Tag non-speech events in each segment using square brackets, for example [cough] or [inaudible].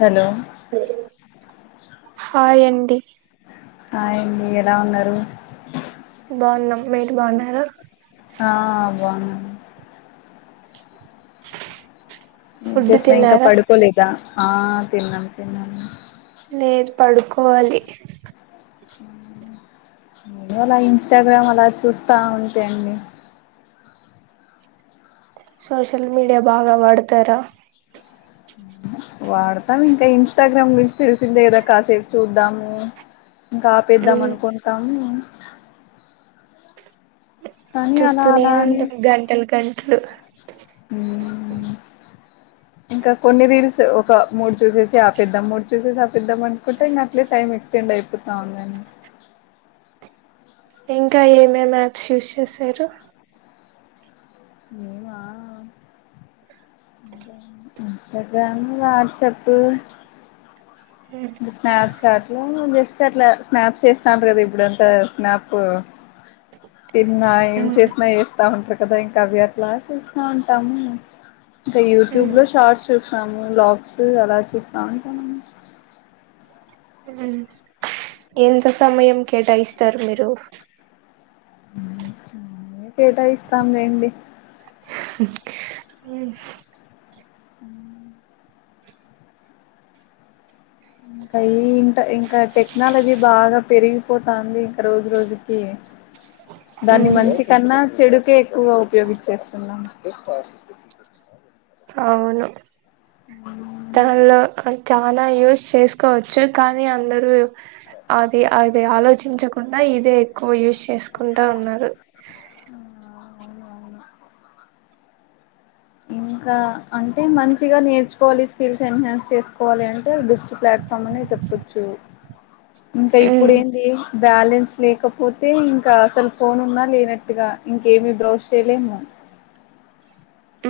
Hello హాయండి hi అండి ఎలా ఉన్నారు బావున్నాం మీరు బావున్నార బాగున్నాం ఫుడ్ ఎంచేస్తున్నావ్ ఇంకా తిన్నారా పడుకోలేదా ఆ తిన్నాం తిన్నాం లేద్ పడుకోవాలి అలా ఇంస్టాగ్రామ్ అలా చూస్తా ఉంటా అండి సోషల్ మీడియా బాగా వాడతారా వాడతాం ఇంకా ఇన్స్టాగ్రామ్ గురించి తెలిసిందే కదా కాసేపు చూద్దము ఇంకా ఆపేద్దాం మ్మ్ అనుకుంటాం ఊమ్ అలా చూస్తూనే అలా అని ఉంటది గంటలు గంటలు మ్మ్ ఇంకా కొన్ని రీల్స్ ఒక మూడు చూసేసి ఆపేద్దాం మూడు చూసేసి ఆపేద్దాం అనుకుంటే ఇంకా అట్లే టైం ఎక్స్టెండ్ అయిపోతా ఉదండి ఇంకా ఏమేమి యాప్స్ యూస్ చేసారు నేనా ఇన్స్టాగ్రామ్ వాట్సపు మ్మ్, స్నాప్ చాట్లో జస్ట్ అట్ల స్నాప్ ఎస్తంటారు కదా ఇప్పుడంత స్నాప్ తిన్న మ్మ్, ఎంచేస్తూన్న ఏస్తా ఉంటాము ఇంకా అవి అట్ల చూస్తాఉంటాము ఇంకా మ్మ్, యూట్యూబ్లో షార్ట్స్ చూస్తాము వ్లాగ్స్ అలా చూస్త ఉంటాము మ్మ్. ఎంత సమయం కేటాయిస్తారు మీరు కేటా ఇస్తాంలేండి మ్మ్ ఇంకా ఈ ఇంట ఇంకా టెక్నాలజీ బాగా పెరిగిపోతాంది ఇంకా రోజు రోజుకి దాన్ని మ్మ్. మంచి కన్నా చెడుకే ఎక్కువగా ఉపయోగిచేస్తున్నాం అవును దానిలో అంటె చానా యూస్ చేస్ కోవచ్చు కానీ అందరూ అది అ అది ఆలోచించకుండా ఇదే ఎక్కువ యూస్ చేసుకుంటా ఉన్నారు అవునవును ఇంకా అంటే మంచిగా నేర్చు పోలీస్ స్కిల్స్ ఎన్హాన్స్ చేసు కోవాలి అంటే బెస్ట్ ప్లాట్ఫామ్ అని చెప్పొచ్చు ఇంకా ఇప్పుడు మ్మ్ ఏంది బ్యాలెన్స్ లేకపోతే ఇంకా అసలు ఫోన్ ఉన్నా లేనట్టుగా ఇంకేమి బ్రౌష్ చేయలేము.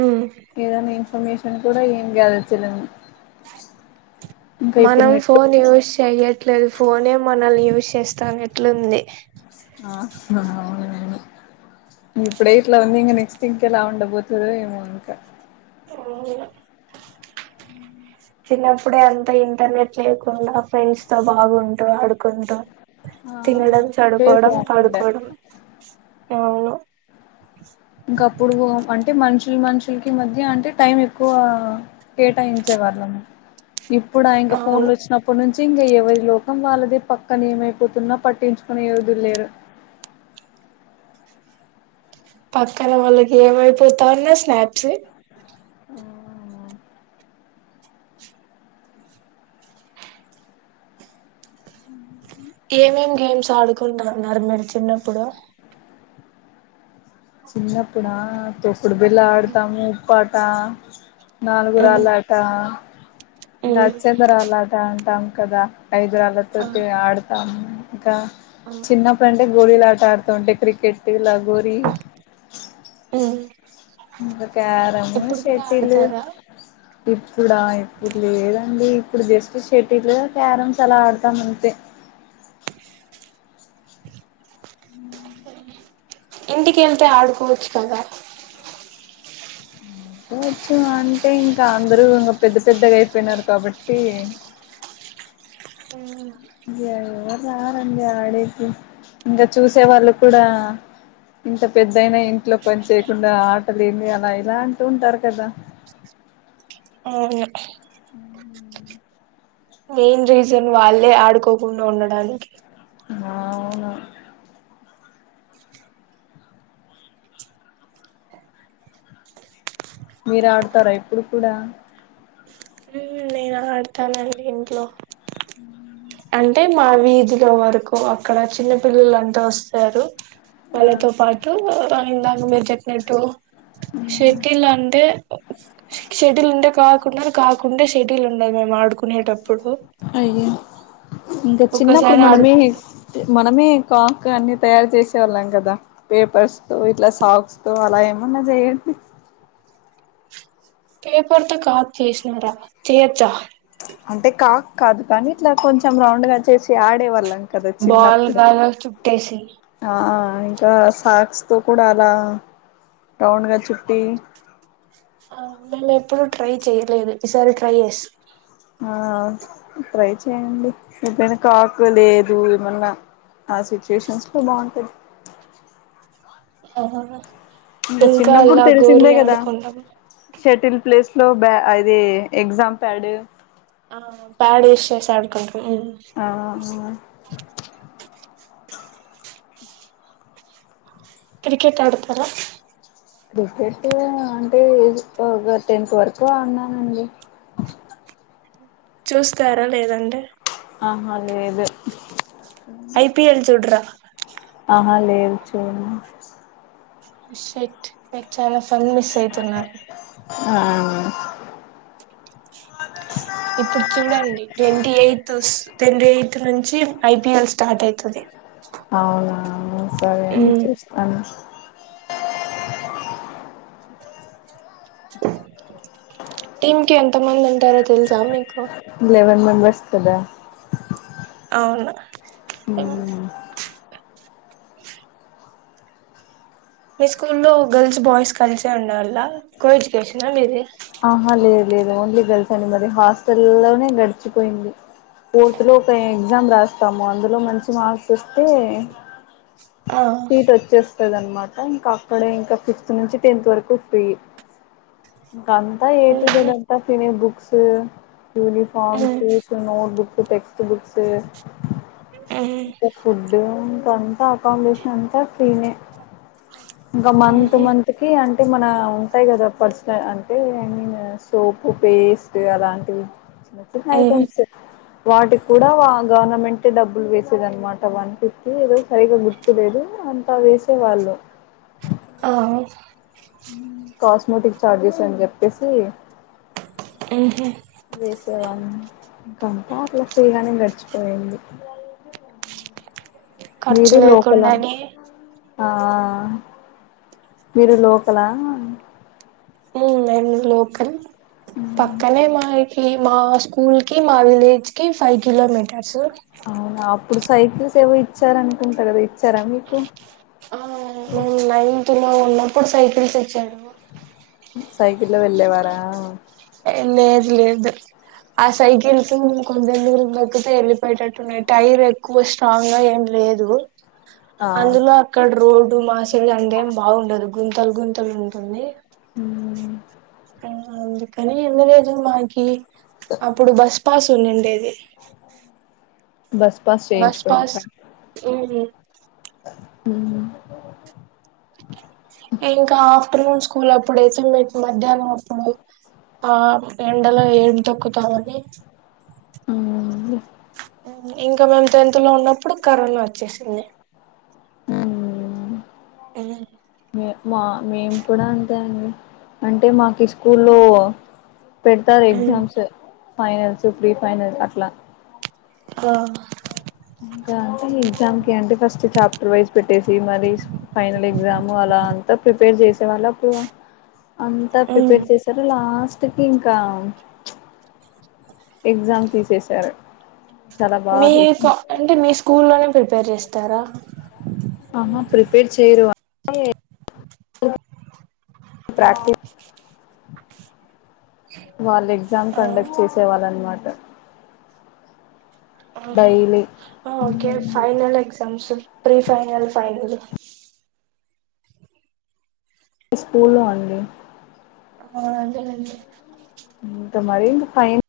మ్మ్ ఏదన్నీ పర్మిషన్ కూడా ఏం గెల్చలేం మనం నెట్ ఫోన్ యూజ్ చెయ్యట్లేదు ఫోనే మనల్ని యూజ్ చేస్తావున్నెట్లుంది ఆ ఇప్పుడే ఇట్ల ఉంది, ఇంకా నెక్స్ట్ ఇంకెలా ఉండ బోతుదో ఏమో ఇంకా, చిన్నప్పుడే అంతా ఇంటర్నెట్ లేకుండే ఫ్రెండ్స్ తో బాగుంటు ఆడుకుంటూ. ఆ తినడం ఇప్పుడే చదువుకోవడం బాగుండే పడుకోవడం ఇంకా అప్పుడు అం టే మనుషులు మనుషులకి మధ్య అంటే టైం ఎక్కువ కేటాయించే వాళ్లము ఇప్పుడు ఆ ఇంక అవును ఫోన్లు వచ్చినప్పుడు నుం [unintelligible] ఎవరి లోకం వాళ్ళదే పక్కన ఏమైపోతున్నా పట్టించుకునే యోధులేరు పక్కన వాళ్ళకి ఏమైపోతా ఉన్నా స్నాప్స్ ఏమేం గేమ్స్ ఆడుకుంటున్నారు మీరు చిన్నప్పుడు చిన్నప్పుడా తొక్కుడు బిళ్ళ ఆడతాము ఉప్పాట మ్మ్ నాలుగురాళ్ళాట ఇంగ మ్మ్ అచ్చేంద రాళ్ళ టాంటాం కదా [unintelligible] ఆ చెప్పి ఆడతాము ఇంకా ఆ చిన్నప్పుడు అంటే గోళీలు ఆట ఆడుతూ ఉంటే క్రికెట్ లగోరీ మ్మ్ ఒకా ప్రము ఇప్పుడు కూడా శేతిలు ఆడతారా ఇర్ ప్పుడ ఇప్పుడు లేదండి ఇప్పుడు జస్ట్ షటిలు క్యారమ్స్ అలా ఆడతామంతే ఉ ఇంటికి వెళ్తే ఆడుకోవచ్చు కదా [unintelligible] నా అంటే ఇంకా అందరూ ఇంకా పెద్ద పెద్దగా అయిపోయినారు కాబట్టి ఉ [unintelligible] యాడ్ ఇంగ ఆడేది ఇంకా చూసే వాళ్ళు కూడా ఇంత పెద్దయినా ఇంట్లో పని చేయకుండా ఆటలే ఏంది అలా ఇలా అంటూ ఉంటారు కదా అవును మెయిన్ రీజన్ వాళ్ళే ఆడుకోకుండా ఉండడానికి అవును మీరు ఆడుతార ఇప్పుడు కూడా ఆ అడుతలేదు ఇంట్లో ఉ అంటే మా వీధిలో వరకు అక్కడ చిన్న పిల్లలు అంతా వస్తారు వాళ్ళతో పాటు ఇందాక మీరు చెప్పినట్టు షటియల్ అంటే షటిల్ ఉంటే కాదు కున్నారుర్ కాకుండ సడ్ ఉ మే ఆడు కునేటప్పుడు అయ్యో ఇంకా చిన్నప్పుడు మనమే మనమే కాక్ అన్ని తయారు చేసేవాళ్ళం కదా పేపర్స్ తో ఇట్లా సాక్స్ తో అలా ఏమన్నా చేయండి పేపర్తో కాదు చేసినారా చేయొచ్చా అంటే కాక్ కాదు కానీ ఇట్లా కొంచెం రౌండ్ గా చేసి ఆడేవాళ్ళం కదా చిన్నప్పుడు బాల్గాల చుట్టేసి ఆ ఇంకా సాక్స్ తో కూడా అలా టౌన్గా చుట్టి ఆ అల ఎప్పుడుూ ట్రై చెయ్యలే ఈసారి ట్రై చేస్త ఆ ట్రై చేయండి ఏపోయినా కాక్ లేదు ఏమన్నా ఆ సిచ్యుయేషన్స్ లో బాగుంటాయి ఓహోహ ఇంకా చిన్నప్పుడు అలా గోరి తెలిసిందే కదా ఆడుకుండను షటిల్ ప్లేస్ లో బ అదది ఎగ్జామ్ ప్యాడ్ ఆ ప్యాడ్ విస్రేస్ ఆడ్కం హా క్రికెట్ ఆడతార క్రికెట్ అంటే టెన్క్ వరకు ఉన్నానండి చూస్తారా లేదండి ఆ అదేద ఐపిఎల్ చూడరా ఆ లేదు చూన్నా షట్ చాల పన్ మిస్ అయితున్నారు ఆ ఇప్పుడు చూడండి ట్వంటీ ఎయిత్ ట్వంటీ ఎయిత్ నుంచి ఐపీఎల్ స్టార్ట్ అయితుంది అవునా సరే అన్ క ఎంత మందిండి తర తెల్ సా మీకు బస్కద అవును హా మీ స్కూల్లో గర్ల్స్ బాయ్స్ కలిసే ఉండల్ళ కో ఎడ్యుకేషనా మీది ఆహా లేదు లేదు ఓన్లీ గల్ఫ అండి మరి హాస్టల్లోనే గడిచిపోయింది ఫోర్త్లో ఒక ఎగ్జామ్ రాస్తాము అందులో మంచి మార్క్స్ వస్తే ఆ సీట్ వచేస్ వస్తదన్మాట ఇంక అక్కడే ఇంక ఫిఫ్త్ నుంచి టెన్త్ వరకు ఫ్రీ. ఇంక అంతా ఏ టు ఉహు జెడ్ అంతా ఫ్రీనే books, uh uniforms, shoes, notebook, text books, ఇంక ఫుడ్ ఇంక అంతా అకామిడేషన్ అంతా ఫ్రీనే. ఇంక మంత్ ఉహు మంత్కి అంటే మన ఉంటాయి కదా పర్సనల్ అం టే ఐ మీన్ సోపు, పేస్ట్ అలాంటివి చిన్న చిన్న ఉహు ఉ ఐటమ్స్ వాటిక్కూడా గవర్నమెంట్ డబ్బులు వేసేదన్మాట వన్ ఫిఫ్టీ ఏదో సరిగ గుర్తు లేదు అంత వేసే వాళ్ళు. ఆ మ్మ్ కాస్మోటిక్ చార్జెస్ అని చెప్పేసి, హ్మ్ హు వేసేవాళ్ళు ఇంకంతా అట్ల ఫ్రీగానే గడిచిపోయింది. ఖర్చు మీరు లోకలా లేకుండానే ఆ ఆ ఆ మీరు లోకలా? ఉమ్ మేము లోకల్ పక్కనే మా ఇ కీ మా స్కూల్ కి మా విలేజ్ కి ఫైవ్ కిలోమీటర్స్ అవునా అప్పుడు సైకిల్సేవో ఇచ్చారనుకుంట గదా ఇచ్చార మీకు? ఆ నైన్త్ న ఉన్నం అప్పుడు సైకిల్స్ ఇచ్చాడు సైకిళ్లో వెళ్ళేవారా! ఏంలేదు లేదు ఆ సైకిల్స్ కొంచెం దూరం తొక్కితే వెళ్ళిపోయటట్టున్నాయి టైర్ ఎక్కువ స్ట్రాంగ్ గా ఏం లేదు. అవును అందులో అక్కడ రోడ్ డు మా క్చల్ గా అంతేం బాగుండదు గుంతలు గుంతలు ఉంటుంది. మ్మ్ ఆ అందుకని ఎన్ని రోజులు మాకి అప్పుడు బస్ పాస్ ఉండిండేది. బస్ పాస్ బస్ పాస్ మ్మ్ హ్మ్ ఇంకా ఆఫ్టర్నూన్ స్కూల్ అప్పుడైతే మీకు మధ్యాహ్నం అప్పుడు ఆ ఎండలో ఏం తోక్కుతం అనీ మ్మ్ ఇంక మేము టెన్త్ లో ఉన్నప్ ప్పుడు కరోనా వచ్చేసింది. ఉమ్, మె మా మేము కూడా అం తే అండి అంటే మాకు స్కూల్లో పెడతారు ఉమ్, ఎగ్జామ్స్ ఫైనల్స్, ప్రిఫినల్స్ అట్ల ఆ రివైజ్ పెట్ ట్టేసి మరి ఫైనల్ ఎగ్జామ్ అలా అంతా ప్రి పోయి చేసేవాళ్ళ అప్పుడు అంతా ప్రిపేర్ చేశారు లాస్ట్ చెప్పు ఇంకా ఎగ్జామ్ తీసేసారు మీక అంటే మీ స్కూ లోనే ప్రిపేర్ చేస్తరా ఆహా ప్రిపేర్ చేయరు గానీ ప్రాక్టీస్ వాలది ఎగ్జామ్ ఆ కండక్ట్ చేసే వాల్ అనమాట ఆహ daily okay final exams pre final, final స్కూలో అండి ఆ అదే లేండి ఇంక మరి ఇంకా ఫైన్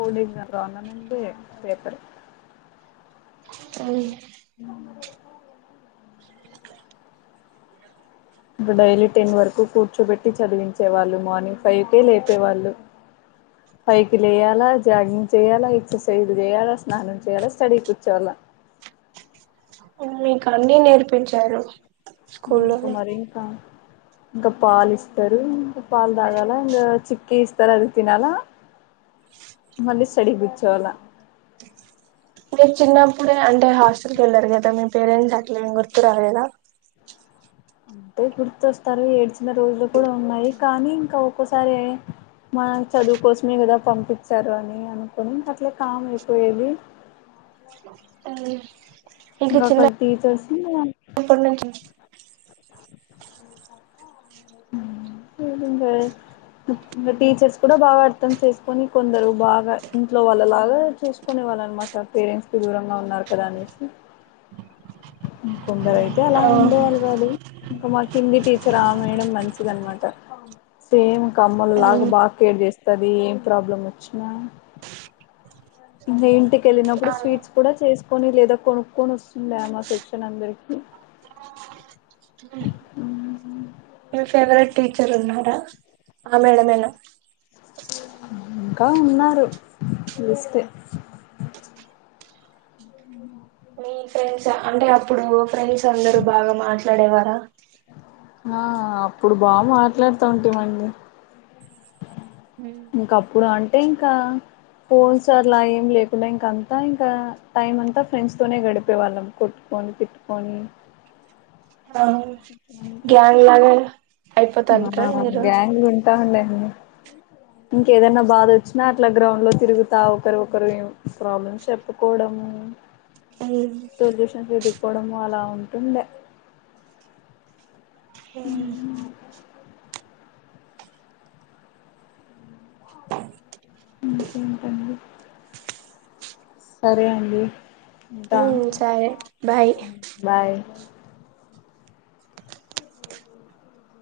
పోనీ ఇంగ గవర్నమెంట్ ఏ పేపర్ అవును ఇప్పుడు డైలీ టెన్ వరకు కూర్చోబెట్టి చదివించే వాళ్ళు మార్నింగ్ ఫైవ్ కేే లేపేవాళ్ళు ఫైవ్ కి లేయాలా జాగింగ్ చేయాలా ఎక్సర్సైజ్ చేయాలా స్నానం చేయాల స్టడీ కూర్చోవలా వీడ్కన్ని నేర్పించారు ఇంక స్కూల్లోనే మరింకా గపాల్ ఇస్తర్ లేద్ ఇంక పాల్ దాగాల ఇంగ చిక్కి ఇస్తారు ఆది తినాలా మళ్ళీ స్ స్టడీ కుచ్చోవాల అంటే చిన్నప్పుడే అంటే హాస్టల్ కి ఏళ్లారు కదా, మీ పేరెంట్స్ అట్లా ఏం గుర్తురాలేదా. అంటే గుర్తొస్తారు ఏడ్చిన రోజులు కూడా ఉన్నాయి. కానీ ఇంకా ఒక్కోసారి మన చదువు కోసమే కదా పంపించారు అని, అనుకొని ఇంక అట్లే కామ్ అయిపోయేది. గాక టీచర్స్ ఉండే గాన్ పోతుండే ఇంకా టీచర్స్ కూడా బాగా అర్థం చేసుకొని, కొందరు బాగా ఇంట్లో వాళ్ళలాగా చూసుకునే వాళ్ అనమాట, పేరెంట్స్ కి దూరంగా ఉన్నారు కదా అనేసి. ఇంకొందరై తే అలా ఆ ఉండేవాళ్ కాదు ఇంకా మాక్ హిందీ టీచర్ ఆ మేడం మంచిది అనమాట, సేమ్ ఇంకా అమ్మోల్ లాగా బాగా కేర్ చేస్తది ఏం ప్రాబ్లం వచ్చినా. ఇంగ ఇంటికి వెళ్ళినప్పుడు ఆ స్వీట్స్ కూడా చేసుకొని, లేదా కొనుక్కొని వస్తుండా మా సెక్షన్ అందరికి. మీ ఫేవరెట్ టీచర్ ఉన్నారా ఆ మేడమేనా హా ఇంకా ఉన్నారు లిస్ట్ మీ ఫ్రెండ్స్ అంటే అప్పుడు ఫ్రెండ్స్ అందరు బాగా మాట్లాడేవారా ఆ అప్పుడు బా మాట్లాడుతా ఉంటీవండి ఇంకా అప్పుడు అంటే ఇంకా ఫోన్స్ అర్లా ఏం లేకుండా ఇంక అంతా ఇంకా టైమ్ అంతా ఫ్రెండ్స్ తోనే గడిపే వాళ్ళం కొట్టుకొని, తిట్టుకొని, ఆ గ్యాంగ్ లాగా మన అయిపోతంటారా మీరు గ్యాంగ్ ఉంటా [unintelligible] ఇంకేదనా బాధ వచ్చినా అట్లా గ్రౌండ్ లో తిరుగుతా ఒకరు ఒకరు ప్రాబ్లమ్ చెప్పుకోవడము. ఉమ్ సొల్యూషన్ చూడు కోడము అలా ఉంటుంద మ్మ్ ఇంకేంటండి సరే అండి ఉంటా ఉహ్ సరే బాయ్ బాయ్